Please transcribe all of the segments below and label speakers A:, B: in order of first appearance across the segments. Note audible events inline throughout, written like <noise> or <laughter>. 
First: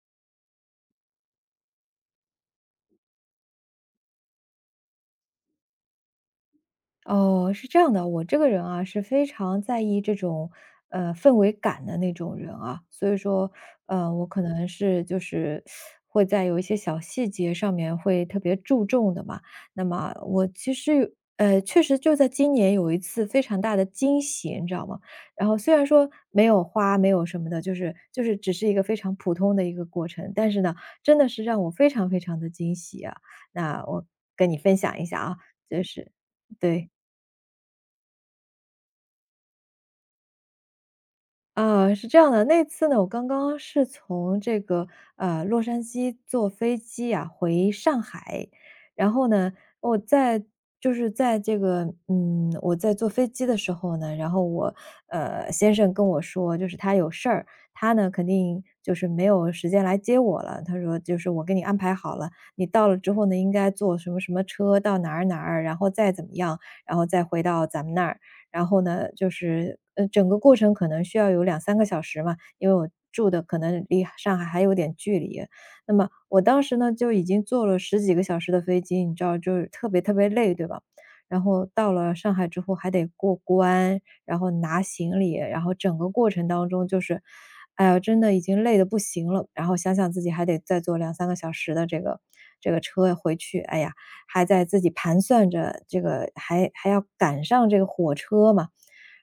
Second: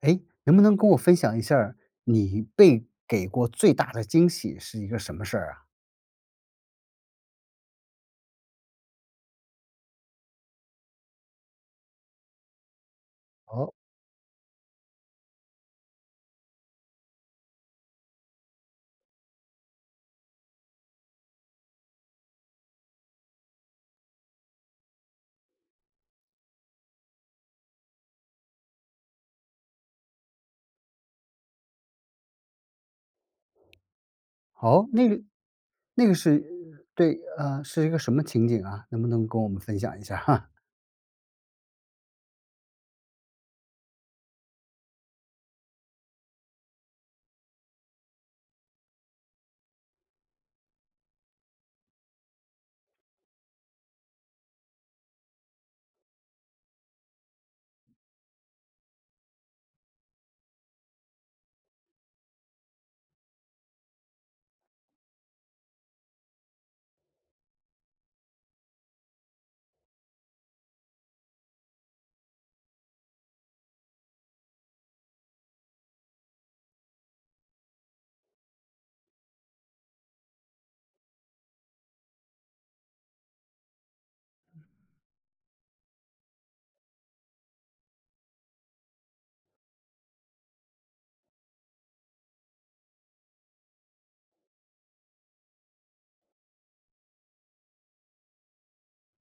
A: 哎，能不能跟我分享一下儿你被给过最大的惊喜是一个什么事儿啊？
B: 哦，是这样的，我这个人啊是非常在意这种氛围感的那种人啊，所以说
A: 哦，
B: 我可能是就是会在有一些小细节上面会特别注重的嘛。那么我其实有确实就在今年有一次非常大的惊喜，你知道吗？然后虽然说没有花没有什么的，就是只是一个非常普通的一个过程，但是呢，真的是让我非常非常的惊喜啊。那我跟你分
A: 哦，
B: 享一
A: 那
B: 下
A: 个
B: 啊，就
A: 那
B: 是
A: 个是
B: 对。
A: 对，是一个什么情景啊？能不能跟我们分享一下哈，
B: 啊，是这样的，那次呢，我刚刚是从这个洛杉矶坐飞机啊回上海，然后呢，我在就是在这个我在坐飞机的时候呢，然后我先生跟我说，就是他有事儿，他呢肯定就是没有时间来接我了。他说就是我给你安排好了，你到了之后呢，应该坐什么什么车到哪儿哪儿，然后再怎么样，然后再回到咱们那儿。然后呢，就是整个过程可能需要有两三个小时嘛，因为我住的可能离上海还有点距离。那么我当时呢，就已经坐了十几个小时的飞机，你知道就是特别特别累，对吧？然后到了上海之后还得过关，然后拿行李，然后整个过程当中就是，哎呀，真的已经累得不行了，然后想想自己还得再坐两三个小时的这个车回去，哎呀，还在自己盘算着这个还要赶上这个火车嘛，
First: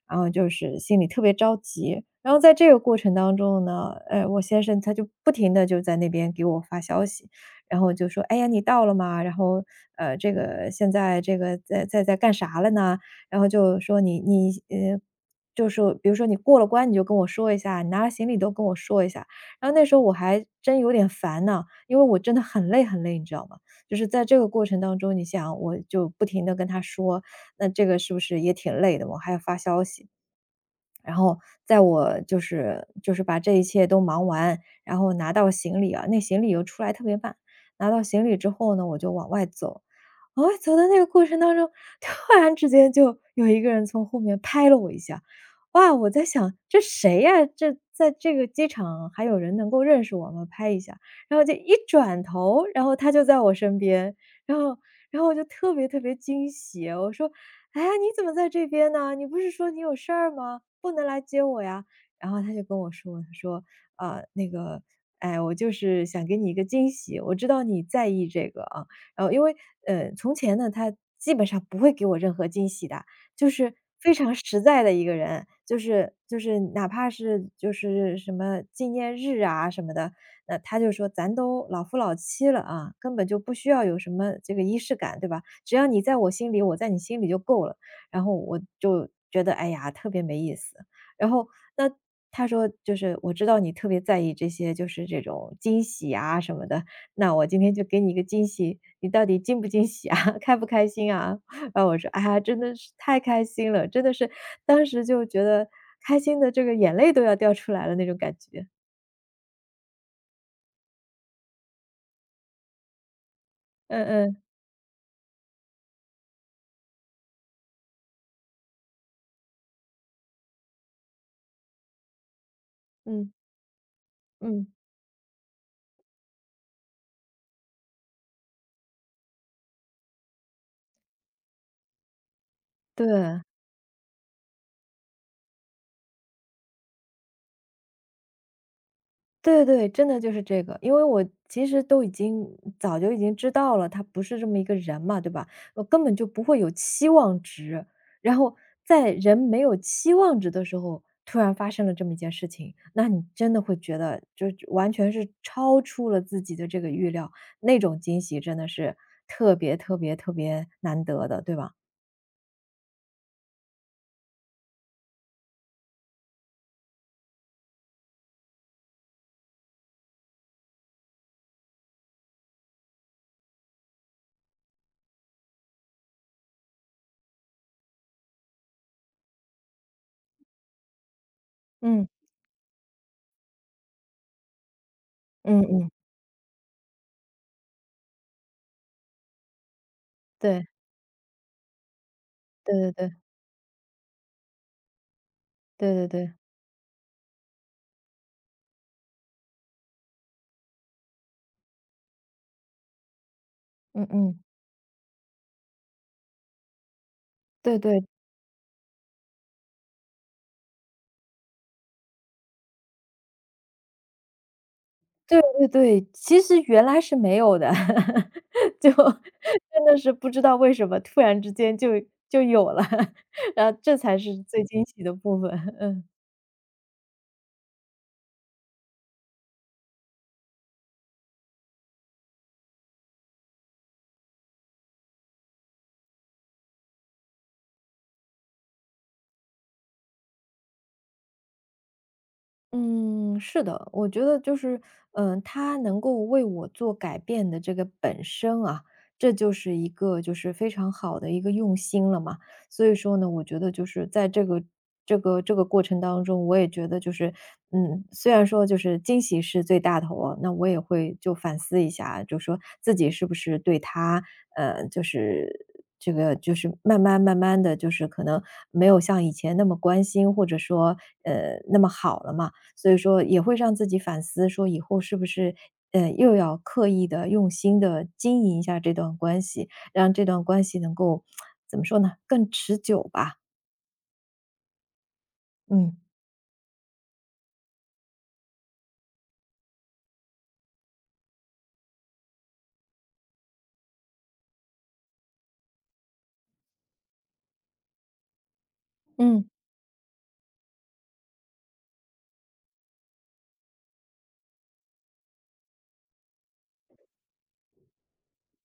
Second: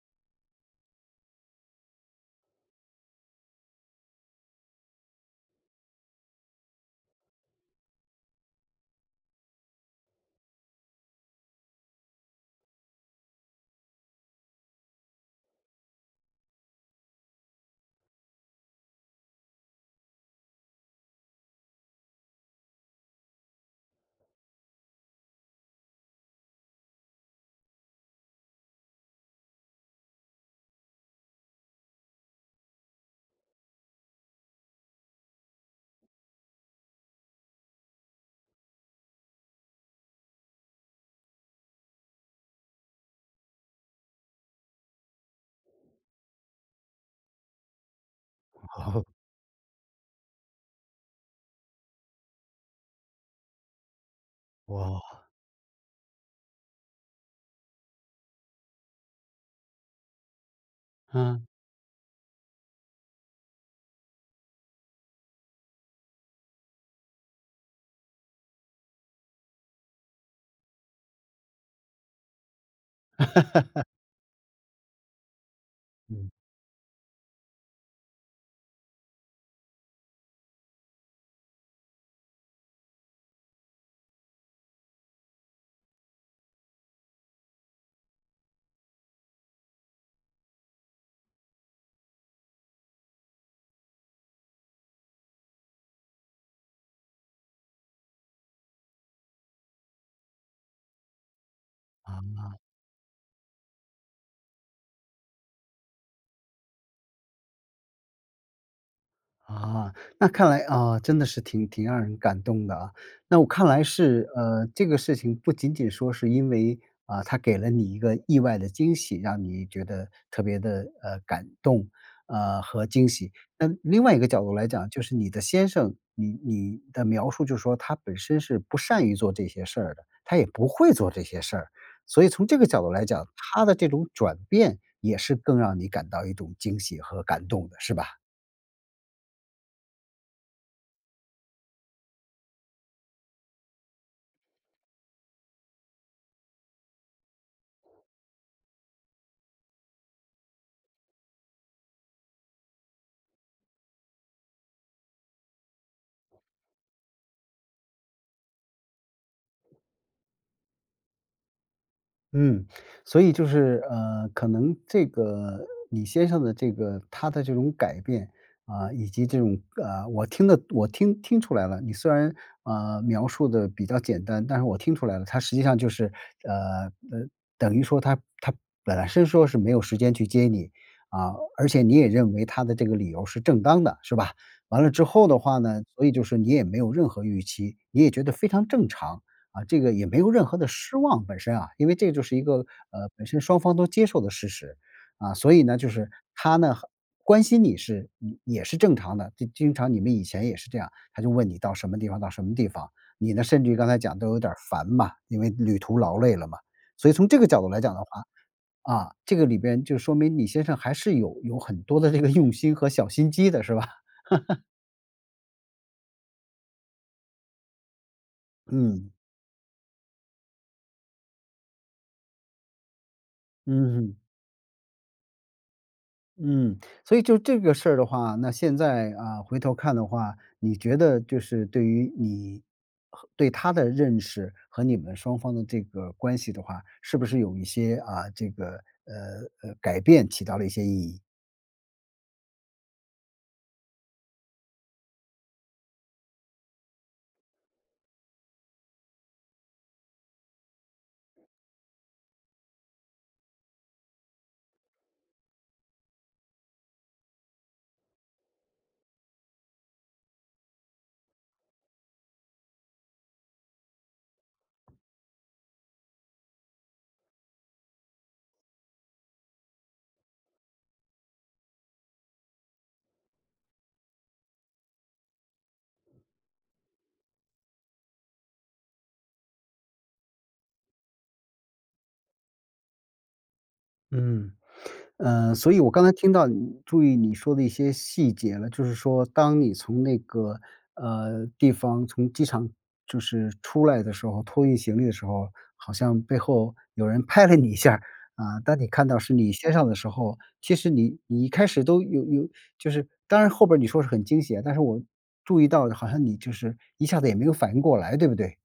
B: 然后就是心里特别着急。然后在这个过程当中呢，我先生他就不停的就在那边给我发消息，然后就说："哎呀，你到了吗？然后，这个现在这个在干啥了呢？"然后就说："你就是比如说你过了关，你就跟我说一下，你拿了行李都跟我说一下。"然后那时候我还真有点烦呢，因为我真的很累很累，你知道吗？就是在这个过程当中，你想我就不停的跟他说，那这个是不是也挺累的，我还要发消息。然后在我就是把这一切都忙完，然后拿到行李啊，那行李又出来特别慢，拿到行李之后呢，我就往外走。我会走到那个过程当中，突然之间就有一个人从后面拍了我一下。哇，我在想这谁呀？这在这个机
A: <laughs> 哦，
B: 场还有人能够认识我吗？拍一下。然后就一转头，然后他就在我身边，然后
A: 哇，
B: 然后我就特别特别惊喜，我说："哎呀，你怎么在这边呢？你不是说你有事儿吗？不能来接
A: 嗯，
B: 我呀？"然后他就跟我说，他说："啊，那个，哎，我就是想给你一个惊喜，我知道你在意这个啊。"然后因为，从前呢，他基本上不会给我任何惊喜的，就是非常实在的一个人，就是
A: 嗯，
B: 就
A: <laughs>
B: 是哪怕是就是什么纪念日啊什么的，那他就说咱都老夫老妻了啊，根本就不需要有什么这个仪式感，对吧？只要你在我心里，我在你心里就够了。然后我就觉得，哎呀，特别没意思。然后那他说，就是我知道你特别在意这些，就是这种惊喜啊什么的，那我今天就给你一个惊喜，你到底惊不惊喜啊？<laughs> 开不开心啊？<laughs> 然后我说："哎呀，
A: 啊。
B: 真的是太开心了！"真的是当时就觉得开心的这个眼泪都要掉出来了那种感觉。
A: 啊，那看来啊，真的是挺让人感动的啊。那我看来
B: 嗯
A: 是，
B: 嗯，
A: 这个事情不仅仅说是因为啊，他给了你一个意外的惊喜，让你觉得特别的感动，和惊
B: 嗯，
A: 喜。那另外一个角度
B: 嗯，
A: 来讲，就是你的先生，你的描述就是说他本身是不善于做这些事儿的，他也不会做这些事儿，所以从这个角度来讲，
B: 对。
A: 他的这种转变也是更让你感到一种惊喜和感动的，是吧？
B: 对对对，真的就是这个。因为我其实都已经早就已经知道了，他不是这么一个人嘛，对吧？我根本就不会有期望值，然后在人没有期望值的时候，突然发生了这么一件事情，那你真的会觉得就完全是超出了自己的这个预料，那种惊喜真的是特别特别特别难得的，对吧？
A: 嗯，所以就是，可能这个李先生的这个他的这种改变，啊，以及这种，我听出来了，你虽然，描述的比较简单，但是我听出来了，他实际上就是，呃，呃，等于说他本身说是没有时间去接你，啊，而且你
B: 嗯，
A: 也认为他的这个理由是正当的，是吧？完了之后的话
B: 嗯
A: 呢，
B: 嗯，
A: 所以就是你也没有任何预期，你也觉得非常正常。啊，这个也没有任何
B: 对，
A: 的失望本身啊，因为这就是一个，
B: 对对对，
A: 本身双方都接受的事实。啊，所以呢，就
B: 对对
A: 是
B: 对，
A: 他呢，关心你是你也是正常的，就经常你们以前也是这样，他就问你到什么地方到什么地方，你呢，甚至于刚才
B: 嗯
A: 讲都有
B: 嗯，
A: 点儿烦嘛，因为旅途劳累了嘛。所以从这个角度
B: 对
A: 来讲的
B: 对。
A: 话，啊，这个里边就说明你先生还是有很多的这个用心和小心机的是吧？
B: 对对对，其实原来是没有的，
A: <laughs>
B: <laughs> 就
A: 嗯，
B: 真的是不知道为什么突然之间就有了，<laughs> 然后这
A: 嗯
B: 才是最惊喜的部分，嗯。
A: 嗯，所以就这个事儿的话，那现在啊，回头看的话，你觉得就是对于你和对他的认识和你们双方的这个关系的话，是不是有一些啊，这个呃改变起到了一些意义？
B: 嗯，是的，我觉得就是，他能够为我做改变的这个本身啊，这就是一个就是非常好的一个用心了嘛。所以说呢，我觉得就是在这个这个过程当中，我也觉得就是，虽然说就是惊喜是最大头啊，那我也会就反思一下，就说自己是不是对他，就是。这个就是慢慢慢慢的就是可能没有像以前那么关心，或者说那么好了嘛。所以说也会让自己反思，说以后是不是，又要刻意的、用心的经营一下这段关系，让这段关系能够怎么说呢，更持久吧，
A: 嗯，所以我
B: 嗯。
A: 刚才听到你注意你说的一些细节了，就是说当你从那个，地方从机场就是出来的时候，托运行李的时候，好像背后有人拍了你一下儿啊，当你看到是
B: 嗯。
A: 你先上的时候，其实你你一开始都有就是当然后边儿你说是很惊喜啊，但是我注意到好像你就是一下子也没有反应过来，对不对？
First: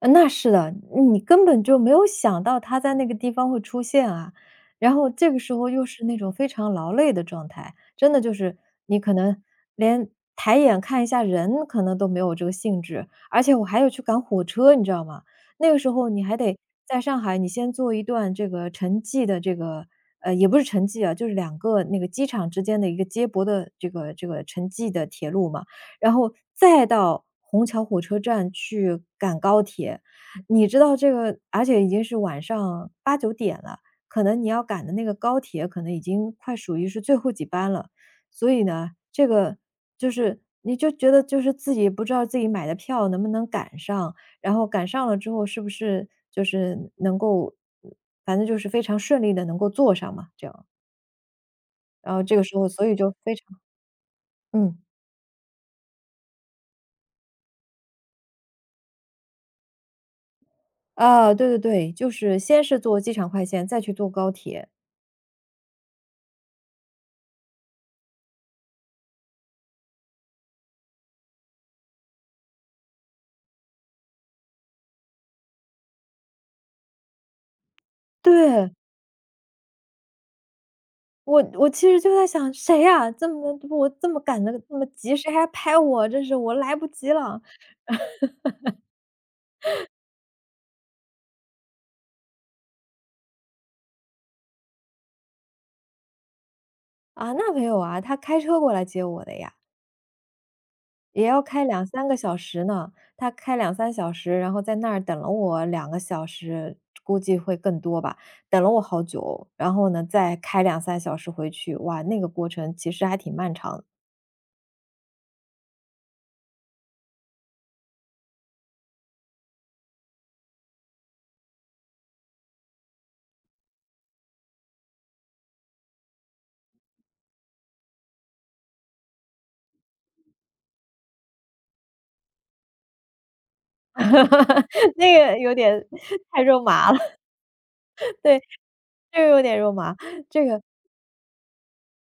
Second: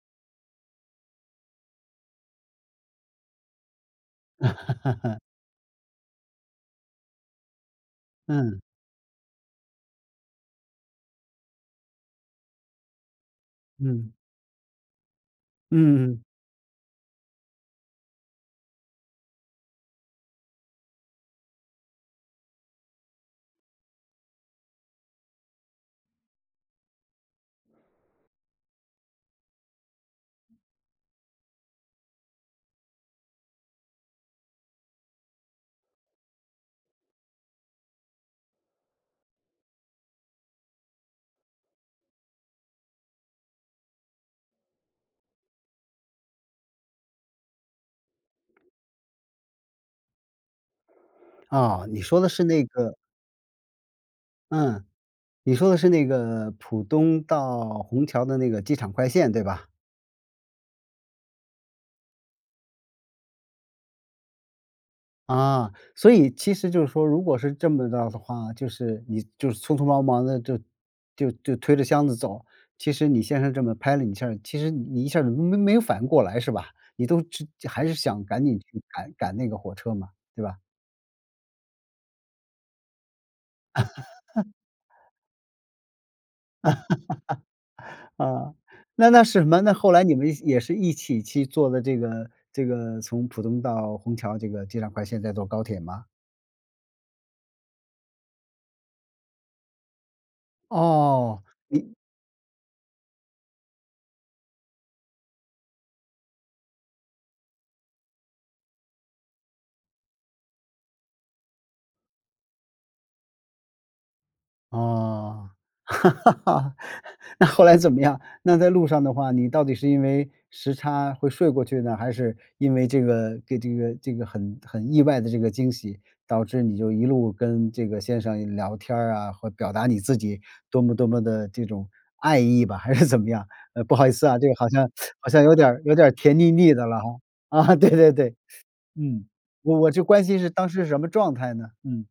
B: 那是的，你根本就没有想到他在那个地方会出现啊。然后这个时候又是那种非常劳累的状态，真的就是
A: 嗯，
B: 你可能连抬眼看一下人可能都没有这个兴致，而且我还要去
A: 嗯，
B: 赶火车，你知道吗？那个时候
A: 嗯，嗯
B: 你
A: 嗯
B: 还得在上海，你先坐一段这个城际的这个也不是城际啊，就是两个那个机场之间的一个接驳的这个城际的铁路嘛。然后再到虹桥火车站去赶高铁。你知道这个而且已经是晚上八九点了，可能你要赶的那个高铁可能已经快属于是最后几班了。所以呢，这个就是你就觉得就是自己不知道自己买的票能不能赶上，然后赶上了之后是不是就是能够反正就是非常顺利的能够坐上嘛，这样。
A: 啊，你
B: 然
A: 说
B: 后
A: 的
B: 这个
A: 是
B: 时
A: 那
B: 候所以
A: 个
B: 就非常嗯。
A: 嗯。你说的是那个浦东到虹桥的那个机场快线，对吧？
B: 啊，对对对，就是先是坐机场快线，再去坐高铁。
A: 啊，所以其实就是说，如果是这么着的话，就是你就是匆匆忙忙的就推着箱子走，其实你先生这么拍了你一下儿其实你一下儿没有反应过来是吧？你都知还是想赶紧
B: 对，
A: 去赶那个火车嘛，对吧？
B: 我其实就在想，谁呀，我这么赶的，这么及时，还拍我，真是我来不及了。
A: 啊，那那是什么？那后来你们也是一起去坐的这个这个从浦东到虹桥这个机场快线，再坐高铁吗？
B: 啊，那没有啊，他开车过来接我的呀，也要
A: 哦，
B: 开两
A: 你
B: 三个小时呢，他开两三小时，然后在那儿等了我2个小时，估计会更多吧，等了我好久，然后呢，再开两三小时回去，哇，那个过程其实还挺漫长的，
A: 哦，<laughs> 那后来怎么样？那在路上的话，你到底是因为时差会睡过去呢，还是因为这个给这个这个很意外的这个惊喜，导致你就一路跟这个先生聊天儿啊，或表达你自己多么多么的这种爱意吧，还是怎么样？不好意思啊，这个好像
B: <laughs> 那
A: 好
B: 个
A: 像
B: 有
A: 有点儿
B: 点
A: 有点儿甜
B: 太
A: 腻
B: 肉
A: 腻的
B: 麻了。
A: 了哈。啊，<laughs> 对对对，
B: 对，这
A: 嗯，
B: 个有点肉
A: 我
B: 麻，
A: 就关心
B: 这
A: 是
B: 个
A: 当时什么状态呢？嗯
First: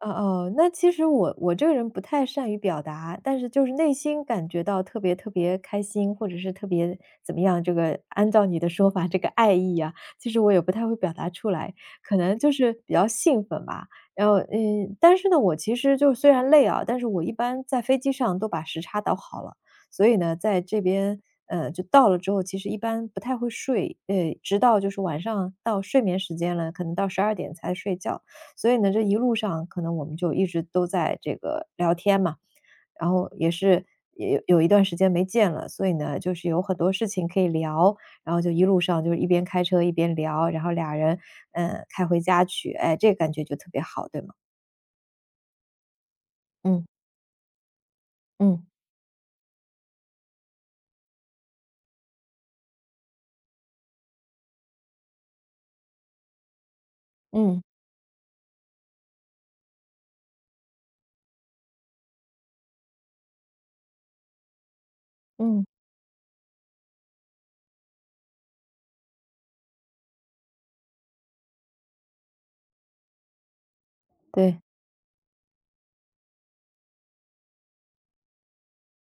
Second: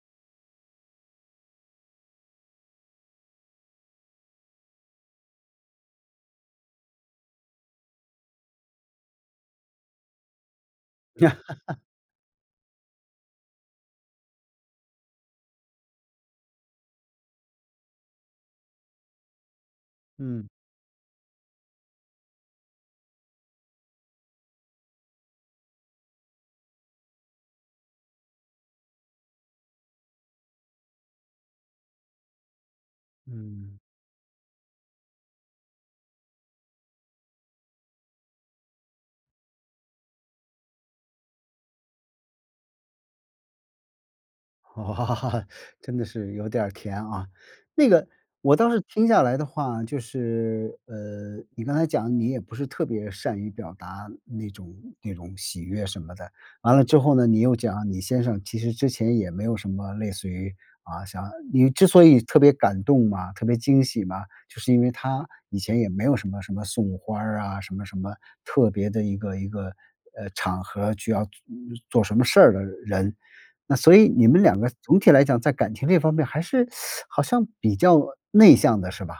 B: 哦哦，那其实我这个人不太善于表达，但是就是内心感觉到特别特别开心，或者是特别怎么样，这个按照你的说法，这个爱意啊，其实我也不太会表达出
A: <laughs>，
B: 来，可能就是比较兴奋吧。然后，但是呢，我其实就虽然累啊，但是我一般在飞机上都把时差倒好了，所以呢，
A: 嗯
B: 在这边，就到了之后，其实一般不太会睡，直到就是晚上到睡眠时间了，可能到12点才睡觉。所以呢，这一路上可能我们就一直都在这个聊天嘛，然后也
A: 嗯。
B: 是也有一段时间没见了，所以呢，就是有很多事情可以聊，然后就一路上就是一边开车一边聊，然后俩人开回家去，哎，这个感觉就特别好，对吗？
A: <laughs> 哇，真的是有点儿
B: 嗯
A: 甜啊。那个我
B: 嗯
A: 倒是听下来的话，就是你刚才讲你也不是特别善于表达那种那种喜悦什么的，完了之后呢，你又
B: 嗯
A: 讲你先生其实之前也没有什么类似于啊，想你之所以特别感动嘛，特别惊喜嘛，就是因为他以
B: 嗯，
A: 前也没有什么什么送花儿啊，什么什么特别的一个一个场合需要做做什么事儿的人，那所以你们两
B: 对。
A: 个总体来讲，在感情这方面还是好像比较内向的是吧？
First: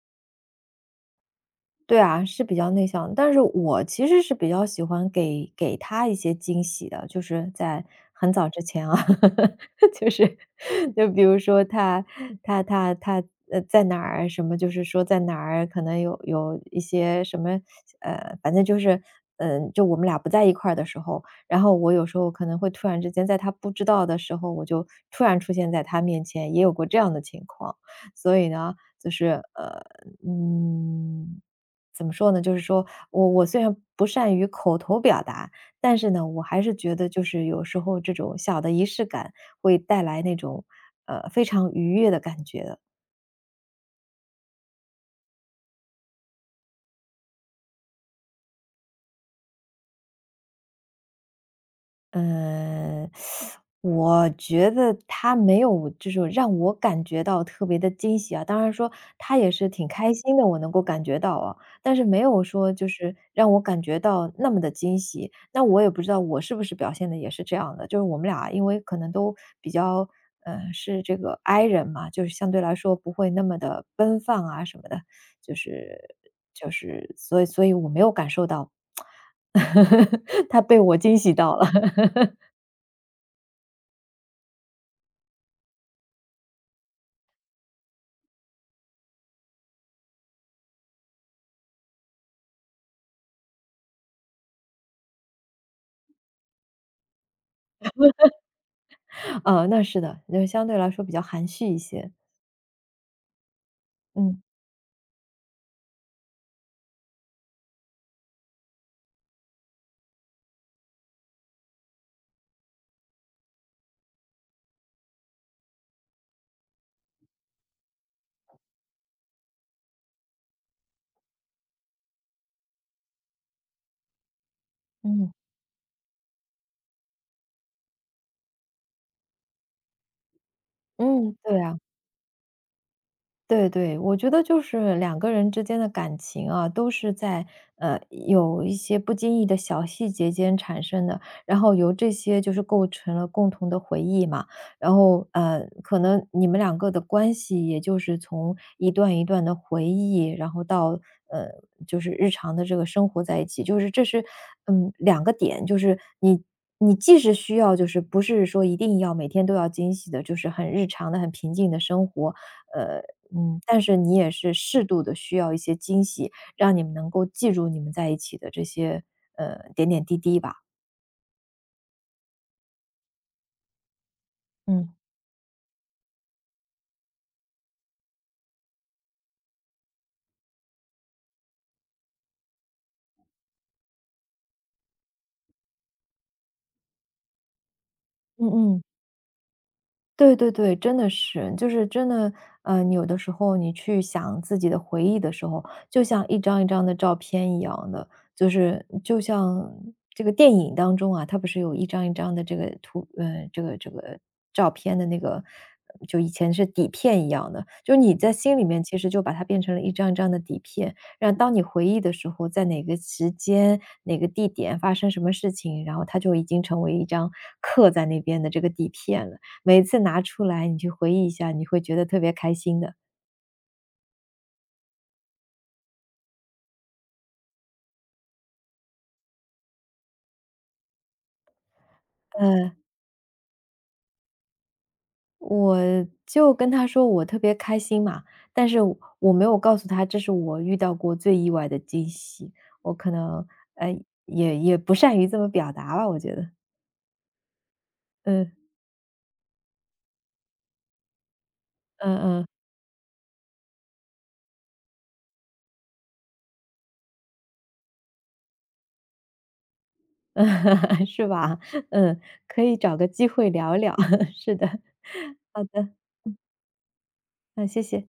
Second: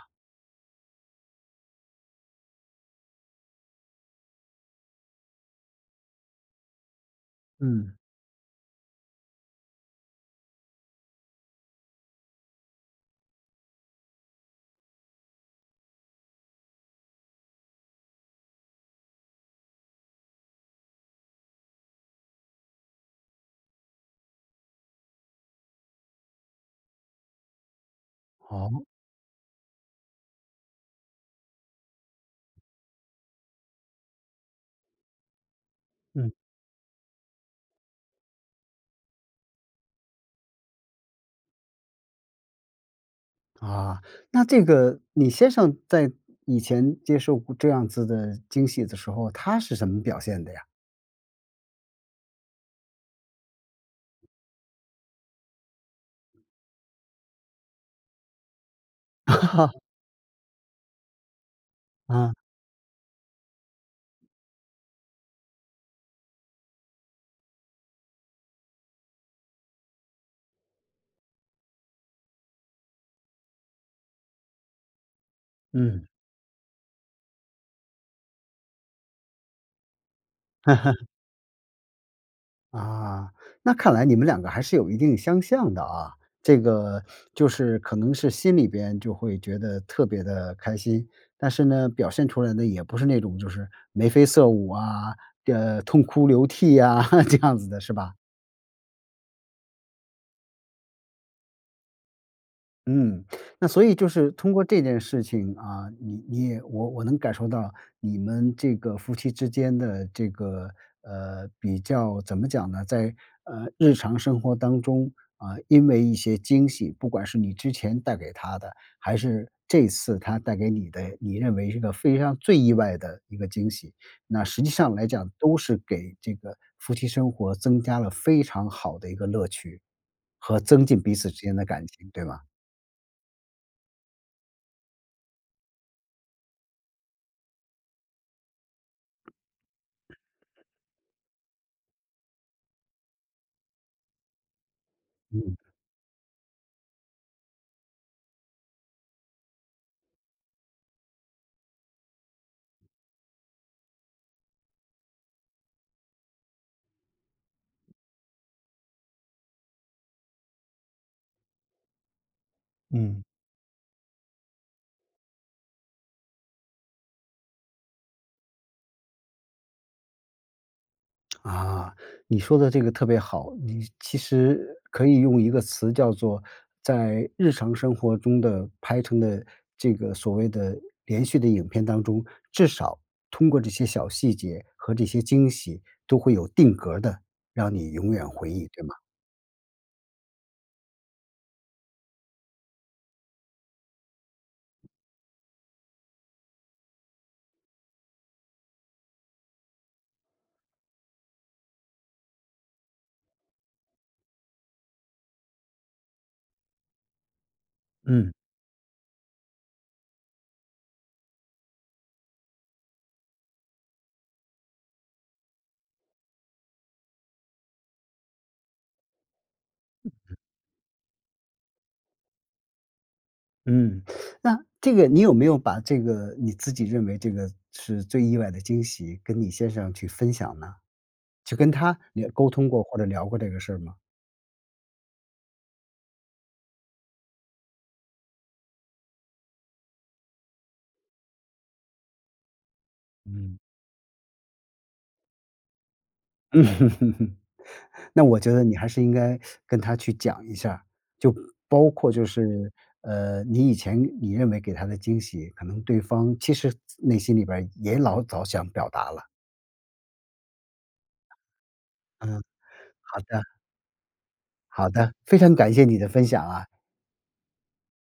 B: 对啊，是比较内向，但是我其实是比较喜欢给他一些惊喜的，就是在
A: 嗯。
B: 很早之前啊，<laughs> 就是就比如说他在哪儿什么，就是说在哪儿可能有一些什么，反正就是就我们俩不在一块儿的时候，然后我有时候可能会突然之间在他不知道的时候，我就突然出现在他面前，也有过这样的情况，所以呢，
A: 哦，
B: 就是嗯。怎么说呢？就是说我虽然不善于口头表达，但是呢，
A: 嗯，
B: 我还是觉得就是有时候这种小的仪式感会带来那种，非常愉悦的感觉的。
A: 啊，那这个你先生在以前接受过这样子的惊喜的时候，他是什么表现的呀？
B: 嗯，我觉得他没有就是让我感觉到特别的惊喜啊，当然说他也是挺
A: <laughs>
B: 开心的，我能够感觉到啊，但是没
A: 啊，
B: 有说就是让我感觉到那么的惊喜。那我也不知道我是不是表现的也是这样的，就是我们俩因为可能都比较，是这个 I 人嘛，就是相对来说不会那么的奔放啊什么的，就是
A: 嗯。
B: 就是所以我没有感受到 <laughs>，他被我
A: <laughs>
B: 惊喜到了。
A: 啊，那看来你们两个还是有一定相像的啊。这个就是可能是心里边就会觉得特别的开心，但是呢，表现出来的也不是那种就是眉飞色舞啊，痛哭流涕啊 <laughs>，这样子的是吧？
B: 那是的，就相对来说比较含蓄一些。
A: 嗯，那所以就是
B: 嗯，
A: 通过这件事情啊，你你也我能感受到你们这个夫妻之间的这个比较怎么讲呢，在日常生活当中啊、因为一些惊喜，不管是你之前带给他的，还是这次他带给你的，你认为是个非常最意外的一个惊喜，那实际上来讲
B: 嗯，
A: 都是给这个夫妻生活增加了非常好的一个乐趣和增进彼此
B: 嗯，
A: 之间
B: 对
A: 的
B: 啊。
A: 感情，对吗？
B: 对对，我觉得就是两个人之间的感情啊，都是在有一些不经意的小细节间产生的，然后由这些就是构成了共同的回忆嘛。然后，
A: 嗯
B: 可能你们两个的关系，也就是从一段一段的回忆，然后到呃就是日常的这个生活在一起，就是这是两个点，就是你。你既是需要，就是不是说一定要每天都要惊喜的，就是很日常的、很平静的生活，呃，
A: 嗯，
B: 嗯，但是你也是适度的需要一些惊喜，让你们能够记住你们在一起的这些，点点滴滴吧。
A: 啊，你说的这个特别好，你其实
B: 嗯。
A: 可以用一个词叫做在日常生活中的拍成的这个所谓的连续的影片当中，至少通过这些小细节和这些惊喜，都会有定格的，让你永远
B: 嗯
A: 回忆，
B: 嗯。
A: 对吗？
B: 对对对，真的是，就是真的，你有的时候你去想自己的回忆的时候，就像一张一张的照片一样的，就是就像这个电影当中啊，它不是有一张一张的这个图，这个照片的那个，就以前是底片一样的，就你在
A: 嗯
B: 心里面其实就把它变成了一张一张的底片，让当你回忆的时候，在哪个时间、哪个地点发生什么事情，然后它就已经成为一张刻在那边的这个底片了。每次拿出来你去回忆一下，你会觉得特别开心的。
A: 嗯，那这个你有没有把这个你自己认为这个是最意外的惊喜，跟你先生去分享呢？去跟他聊沟通
B: 呃，
A: 过或者聊过这个事儿吗？
B: 我就跟他说我特别开心嘛，但是我没有告诉他这是我遇到过最意外的惊喜，我可能，
A: 嗯。
B: 呃，也不善于这么表达吧，我觉得。
A: 嗯，<laughs> 哼哼哼，那我
B: 嗯，
A: 觉得你还是应该跟他去讲一下，就包括
B: 嗯
A: 就
B: 嗯。
A: 是，你以前你认为给他的惊喜，可能对方其实内心里边儿也老早想表达了。
B: <laughs> 是吧？嗯，可以找个
A: 好
B: 机
A: 的，
B: 会聊一聊，<laughs> 是的，嗯，
A: 好的，非常感谢
B: 的，
A: 你的分享啊。
B: 那谢谢。